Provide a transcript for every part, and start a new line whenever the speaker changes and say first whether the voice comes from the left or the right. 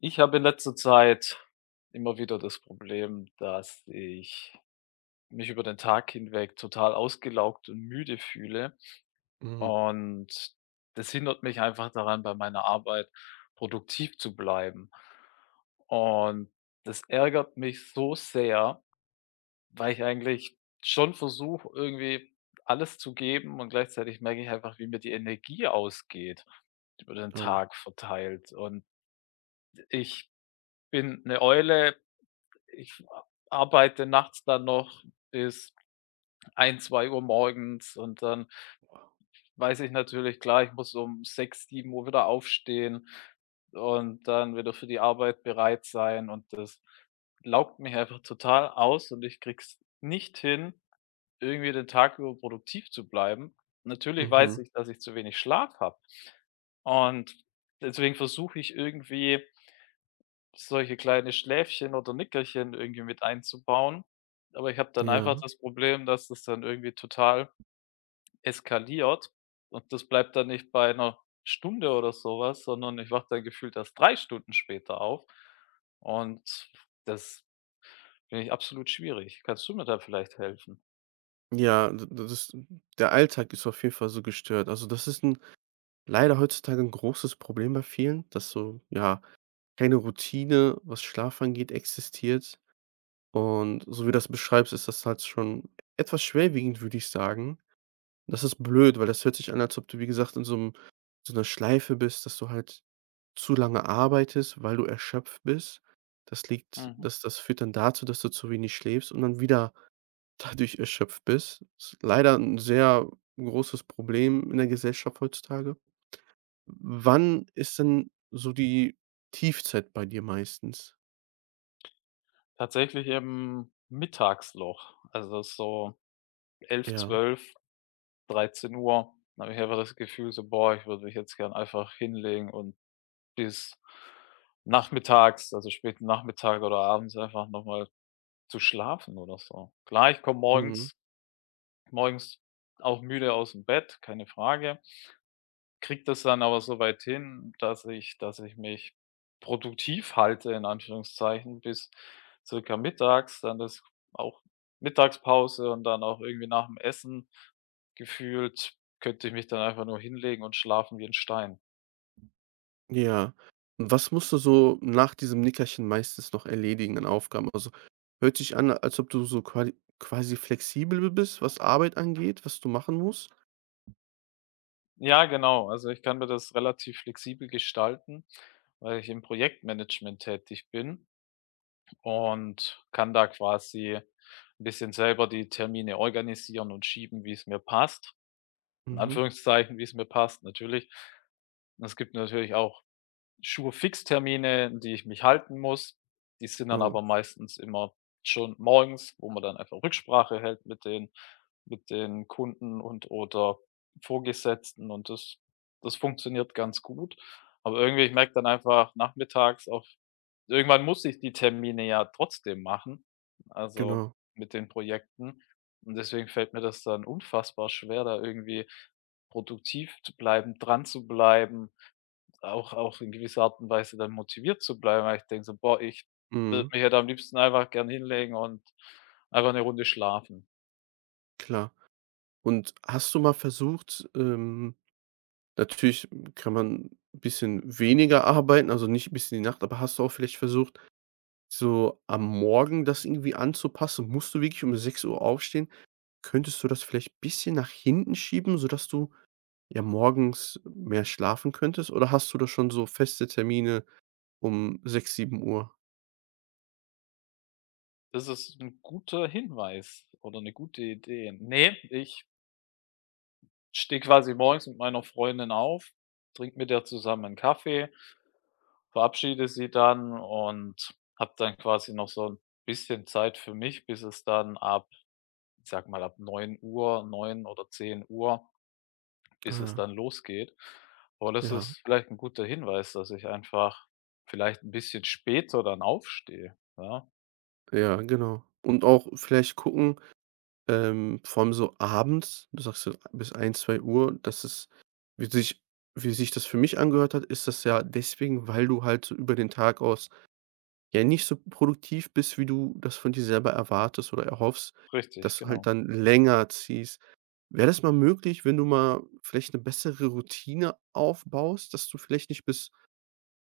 left: Ich habe in letzter Zeit immer wieder das Problem, dass ich mich über den Tag hinweg total ausgelaugt und müde fühle.
right: Mhm.
left: Und das hindert mich einfach daran, bei meiner Arbeit produktiv zu bleiben. Und das ärgert mich so sehr, weil ich eigentlich schon versuche, irgendwie alles zu geben, und gleichzeitig merke ich einfach, wie mir die Energie ausgeht über den
right: Oh.
left: Tag verteilt. Und ich bin eine Eule. Ich arbeite nachts dann noch bis ein zwei Uhr morgens, und dann weiß ich natürlich, klar, ich muss um sechs sieben Uhr wieder aufstehen und dann wieder für die Arbeit bereit sein, und das laugt mich einfach total aus, und ich krieg's nicht hin, irgendwie den Tag über produktiv zu bleiben. Natürlich weiß
right: Mhm.
left: ich, dass ich zu wenig Schlaf habe, und deswegen versuche ich irgendwie solche kleine Schläfchen oder Nickerchen irgendwie mit einzubauen. Aber ich habe dann
right: Ja.
left: einfach das Problem, dass das dann irgendwie total eskaliert, und das bleibt dann nicht bei einer Stunde oder sowas, sondern ich wache dann gefühlt erst 3 Stunden später auf, und das finde ich absolut schwierig. Kannst du mir da vielleicht helfen?
right: Ja, d das ist der Alltag ist auf jeden Fall so gestört. Also, das ist ein leider heutzutage ein großes Problem bei vielen, dass so, ja, keine Routine, was Schlaf angeht, existiert. Und so wie du das beschreibst, ist das halt schon etwas schwerwiegend, würde ich sagen. Das ist blöd, weil das hört sich an, als ob du, wie gesagt, in so 'ner Schleife bist, dass du halt zu lange arbeitest, weil du erschöpft bist. Das liegt
left: Mhm.
right: das das führt dann dazu, dass du zu wenig schläfst und dann wieder dadurch erschöpft bist. Ist leider ein sehr großes Problem in der Gesellschaft heutzutage. Wann ist denn so die Tiefzeit bei dir meistens?
left: Tatsächlich im Mittagsloch, also so 11,
right: Ja.
left: 12, 13:00 habe ich einfach das Gefühl so: „Boah, ich würde mich jetzt gern einfach hinlegen und" bis nachmittags, also späten Nachmittag oder abends einfach nochmal zu schlafen oder so. Klar, ich komme
right: Mhm.
left: morgens auch müde aus dem Bett, keine Frage, kriege das dann aber so weit hin, dass ich mich produktiv halte in Anführungszeichen bis circa mittags, dann das auch Mittagspause, und dann auch irgendwie nach dem Essen gefühlt könnte ich mich dann einfach nur hinlegen und schlafen wie ein Stein.
right: Ja. Und was musst du so nach diesem Nickerchen meistens noch erledigen an Aufgaben? Also, hört sich an, als ob du so quali quasi flexibel bist, was Arbeit angeht, was du machen musst?
left: Ja, genau. Also, ich kann mir das relativ flexibel gestalten, weil ich im Projektmanagement tätig bin und kann da quasi ein bisschen selber die Termine organisieren und schieben, wie es mir passt. In
right: Mhm.
left: Anführungszeichen, wie es mir passt natürlich. Und es gibt natürlich auch Schuhe Fixtermine, an die ich mich halten muss. Die sind dann
right: Oh,
left: aber meistens immer schon morgens, wo man dann einfach Rücksprache hält mit den Kunden und oder Vorgesetzten, und das funktioniert ganz gut. Aber irgendwie, ich merke dann einfach nachmittags auf, irgendwann muss ich die Termine ja trotzdem machen, also
right: genau.
left: mit den Projekten. Und deswegen fällt mir das dann unfassbar schwer, da irgendwie produktiv zu bleiben, dran zu bleiben, auch in gewisser Art und Weise dann motiviert zu bleiben, weil ich denke so: „Boah, ich würde
right: Mhm.
left: mich halt am liebsten einfach gern hinlegen und einfach eine Runde schlafen."
right: Klar. Und hast du mal versucht, natürlich kann man ein bisschen weniger arbeiten, also nicht bis in die Nacht, aber hast du auch vielleicht versucht, so am Morgen das irgendwie anzupassen? Musst du wirklich um 6 Uhr aufstehen? Könntest du das vielleicht ein bisschen nach hinten schieben, sodass du, ja, morgens mehr schlafen könntest? Oder hast du da schon so feste Termine um 6 7 Uhr?
left: Das ist ein guter Hinweis oder eine gute Idee. Nee, ich stehe quasi morgens mit meiner Freundin auf, trinke mit der zusammen einen Kaffee, verabschiede sie dann und habe dann quasi noch so ein bisschen Zeit für mich, bis es dann ab, ich sage mal, ab neun Uhr 9 oder zehn Uhr, bis es
right: Ah,
left: dann losgeht. Aber das
right: ja,
left: ist vielleicht ein guter Hinweis, dass ich einfach vielleicht ein bisschen später dann aufstehe. Ja,
right: ja, genau. Und auch vielleicht gucken. Vor allem so abends, du sagst so bis 1 2 Uhr. Das ist, wie sich wie sich das für mich angehört hat, ist das ja deswegen, weil du halt so über den Tag aus ja nicht so produktiv bist, wie du das von dir selber erwartest oder erhoffst,
left: richtig,
right: dass du halt
left: genau.
right: dann länger ziehst. Wäre das mal möglich, wenn du mal vielleicht eine bessere Routine aufbaust, dass du vielleicht nicht bis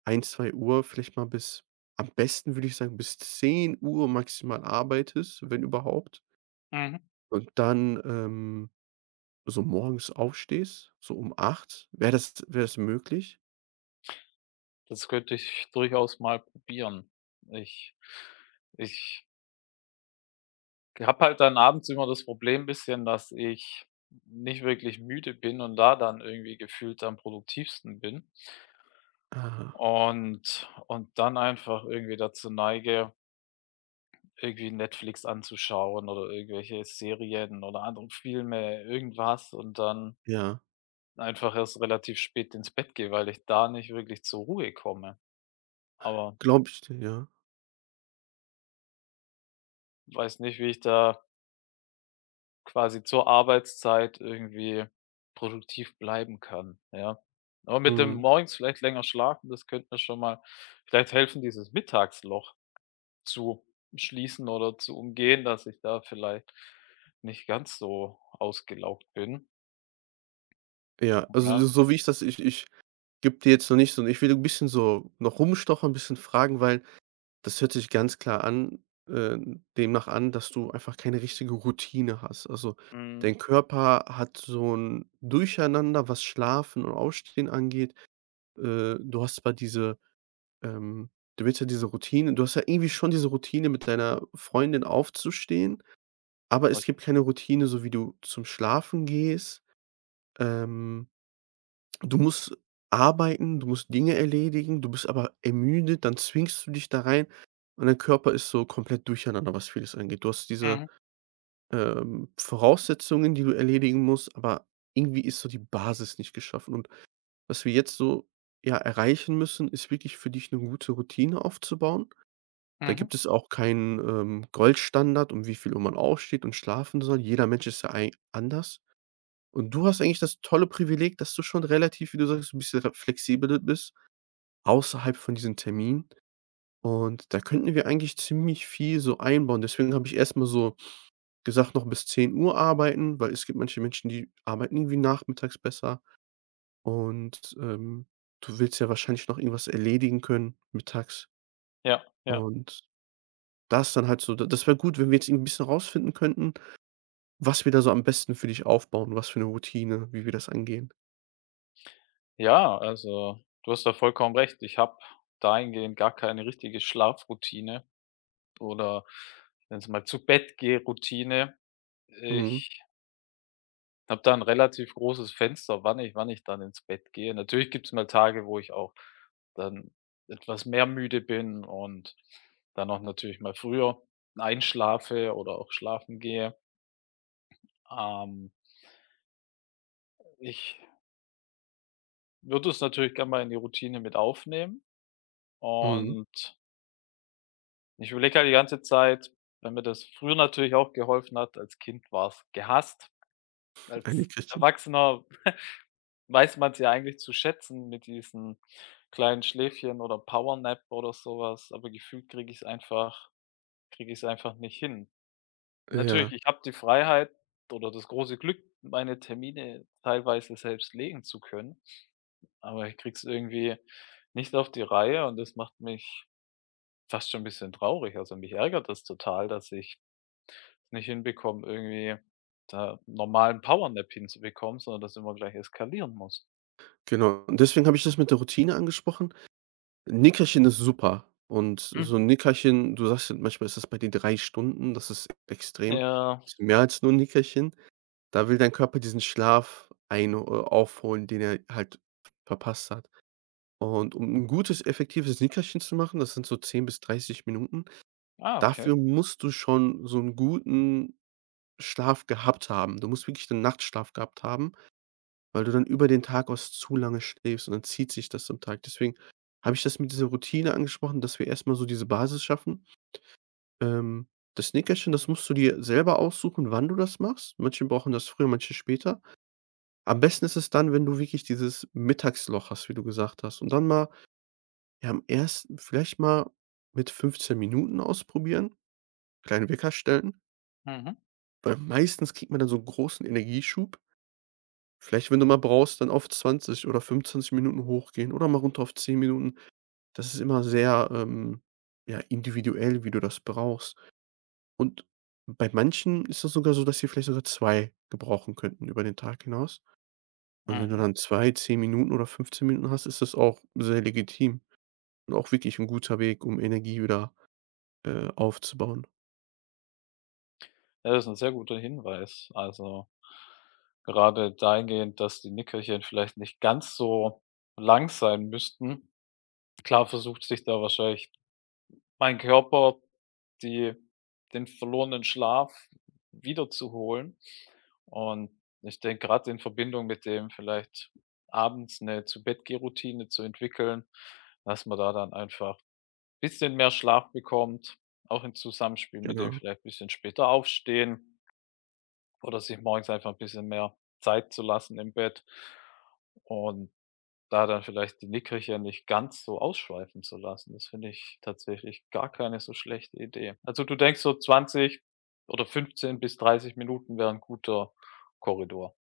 right: 1 2 Uhr, vielleicht mal bis, am besten würde ich sagen, bis 10 Uhr maximal arbeitest, wenn überhaupt.
left: Mhm.
right: Und dann, so morgens aufstehst, so um 8, wäre das möglich?
left: Das könnte ich durchaus mal probieren. Ich ich habe halt dann abends immer das Problem bisschen, dass ich nicht wirklich müde bin und da dann irgendwie gefühlt am produktivsten bin,
right: Ah,
left: und dann einfach irgendwie dazu neige, irgendwie Netflix anzuschauen oder irgendwelche Serien oder andere Filme, irgendwas, und dann
right: ja,
left: einfach erst relativ spät ins Bett gehe, weil ich da nicht wirklich zur Ruhe komme. Aber
right: glaube ich dir, ja.
left: weiß nicht, wie ich da quasi zur Arbeitszeit irgendwie produktiv bleiben kann, ja. Aber mit dem
right: Mhm.
left: morgens vielleicht länger schlafen, das könnte mir schon mal vielleicht helfen, dieses Mittagsloch zu schließen oder zu umgehen, dass ich da vielleicht nicht ganz so ausgelaugt bin,
right: Ja, also, so
left: ja.
right: so wie ich das ich gebe dir jetzt noch nicht so. Ich will 'n bisschen so noch rumstochern, bisschen fragen, weil das hört sich ganz klar an, demnach an, dass du einfach keine richtige Routine hast. Also,
left: Mhm.
right: dein Körper hat so 'n Durcheinander, was Schlafen und Aufstehen angeht. Du hast zwar diese. Ähm, Du willst ja diese Routine, du hast ja irgendwie schon diese Routine, mit deiner Freundin aufzustehen, aber
left: Was
right: es gibt keine Routine, so wie du zum Schlafen gehst. Ähm, Du musst arbeiten, du musst Dinge erledigen, du bist aber ermüdet, dann zwingst du dich da rein, und dein Körper ist so komplett durcheinander, was vieles angeht. Du hast diese
left: Mhm,
right: Voraussetzungen, die du erledigen musst, aber irgendwie ist so die Basis nicht geschaffen, und was wir jetzt so, ja, erreichen müssen, ist, wirklich für dich eine gute Routine aufzubauen. Da
left: mhm.
right: gibt es auch keinen Goldstandard, um wie viel Uhr man aufsteht und schlafen soll. Jeder Mensch ist ja ei anders. Und du hast eigentlich das tolle Privileg, dass du schon relativ, wie du sagst, ein bisschen re flexibel bist, außerhalb von diesen Terminen. Und da könnten wir eigentlich ziemlich viel so einbauen. Deswegen habe ich erst mal so gesagt, noch bis 10 Uhr arbeiten, weil es gibt manche Menschen, die arbeiten irgendwie nachmittags besser. Und du willst ja wahrscheinlich noch irgendwas erledigen können mittags,
left: Ja, ja.
right: und das dann halt so, d das wäre gut, wenn wir jetzt irgendwie 'n bisschen rausfinden könnten, was wir da so am besten für dich aufbauen, was für eine Routine, wie wir das angehen.
left: Ja, also, du hast da vollkommen recht. Ich habe dahingehend gar keine richtige Schlafroutine oder, ich nenne mal, zu Bett gehe Routine.
right: Mhm,
left: Ich habe da ein relativ großes Fenster, wann ich dann ins Bett gehe. Natürlich gibt's mal Tage, wo ich auch dann etwas mehr müde bin und dann auch natürlich mal früher einschlafe oder auch schlafen gehe. Ähm, Ich würde es natürlich gerne mal in die Routine mit aufnehmen.
right: mhm.
left: Und ich überlege halt die ganze Zeit, wenn mir das früher natürlich auch geholfen hat. Als Kind war es gehasst.
right: Ein
left: Als
right: Nickerchen.
left: Erwachsener weiß man es ja eigentlich zu schätzen mit diesen kleinen Schläfchen oder Powernap oder sowas, aber gefühlt kriege ich es einfach nicht hin. Natürlich,
right: Ja,
left: ich habe die Freiheit oder das große Glück, meine Termine teilweise selbst legen zu können, aber ich kriege es irgendwie nicht auf die Reihe, und das macht mich fast schon ein bisschen traurig. Also, mich ärgert das total, dass ich nicht hinbekommen, irgendwie da normalen Powernap hinzubekommen, sondern das immer gleich eskalieren muss.
right: genau. Und deswegen habe ich das mit der Routine angesprochen. Nickerchen ist super, und
left: Mhm.
right: so ein Nickerchen, du sagst ja, manchmal ist das bei dir 3 Stunden, das ist extrem.
left: Ja,
right: Ist mehr als nur 'n Nickerchen. Da will dein Körper diesen Schlaf ein aufholen, den er halt verpasst hat. Und um ein gutes, effektives Nickerchen zu machen, das sind so 10 bis 30 Minuten.
left: ah, okay.
right: Dafür musst du schon so 'n guten Schlaf gehabt haben. Du musst wirklich den Nachtschlaf gehabt haben, weil du dann über den Tag aus zu lange schläfst und dann zieht sich das am Tag. Deswegen habe ich das mit dieser Routine angesprochen, dass wir erst mal so diese Basis schaffen. Ähm, Das Nickerchen, das musst du dir selber aussuchen, wann du das machst. Manche brauchen das früher, manche später. Am besten ist es dann, wenn du wirklich dieses Mittagsloch hast, wie du gesagt hast, und dann mal, ja, am 1. vielleicht mal mit 15 Minuten ausprobieren, kleinen Wecker stellen.
left: Mhm,
right: Weil meistens kriegt man dann so 'n großen Energieschub. Vielleicht, wenn du mal brauchst, dann auf 20 oder 25 Minuten hochgehen oder mal runter auf 10 Minuten. Das ist immer sehr ja, individuell, wie du das brauchst. Und bei manchen ist das sogar so, dass sie vielleicht sogar 2 gebrauchen könnten über den Tag hinaus. Und wenn du
left: mhm.
right: dann 2 10 Minuten oder 15 Minuten hast, ist das auch sehr legitim und auch wirklich 'n guter Weg, um Energie wieder aufzubauen.
left: Ja, das ist ein sehr guter Hinweis. Also, gerade dahingehend, dass die Nickerchen vielleicht nicht ganz so lang sein müssten. Klar, versucht sich da wahrscheinlich mein Körper die den verlorenen Schlaf wiederzuholen. Und ich denke, gerade in Verbindung mit dem vielleicht abends eine Zu-Bett-Geh-Routine zu entwickeln, dass man da dann einfach ein bisschen mehr Schlaf bekommt, auch im Zusammenspiel mit dem
right: Genau.
left: vielleicht ein bisschen später aufstehen oder sich morgens einfach 'n bisschen mehr Zeit zu lassen im Bett. Und da dann vielleicht die Nickerchen nicht ganz so ausschweifen zu lassen. Das finde ich tatsächlich gar keine so schlechte Idee. Also, du denkst so 20 oder 15 bis 30 Minuten wäre 'n guter Korridor.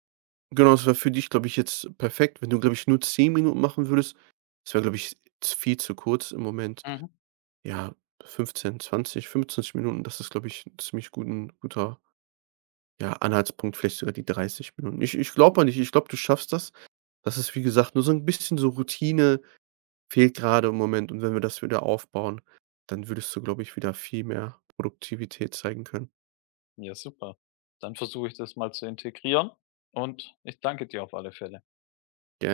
right: Genau, das wäre für dich, glaube ich, jetzt perfekt. Wenn du, glaube ich, nur 10 Minuten machen würdest, das wäre, glaube ich, z viel zu kurz im Moment.
left: Mhm.
right: Ja, 15, 20, 25 Minuten, das ist, glaube ich, ein ziemlich guten guter, ja, Anhaltspunkt, vielleicht sogar die 30 Minuten. Ich glaube an dich, ich glaube, du schaffst das. Das ist, wie gesagt, nur so ein bisschen, so Routine fehlt gerade im Moment, und wenn wir das wieder aufbauen, dann würdest du, glaube ich, wieder viel mehr Produktivität zeigen können.
left: Ja, super. Dann versuche ich das mal zu integrieren, und ich danke dir auf alle Fälle.
right: Gerne.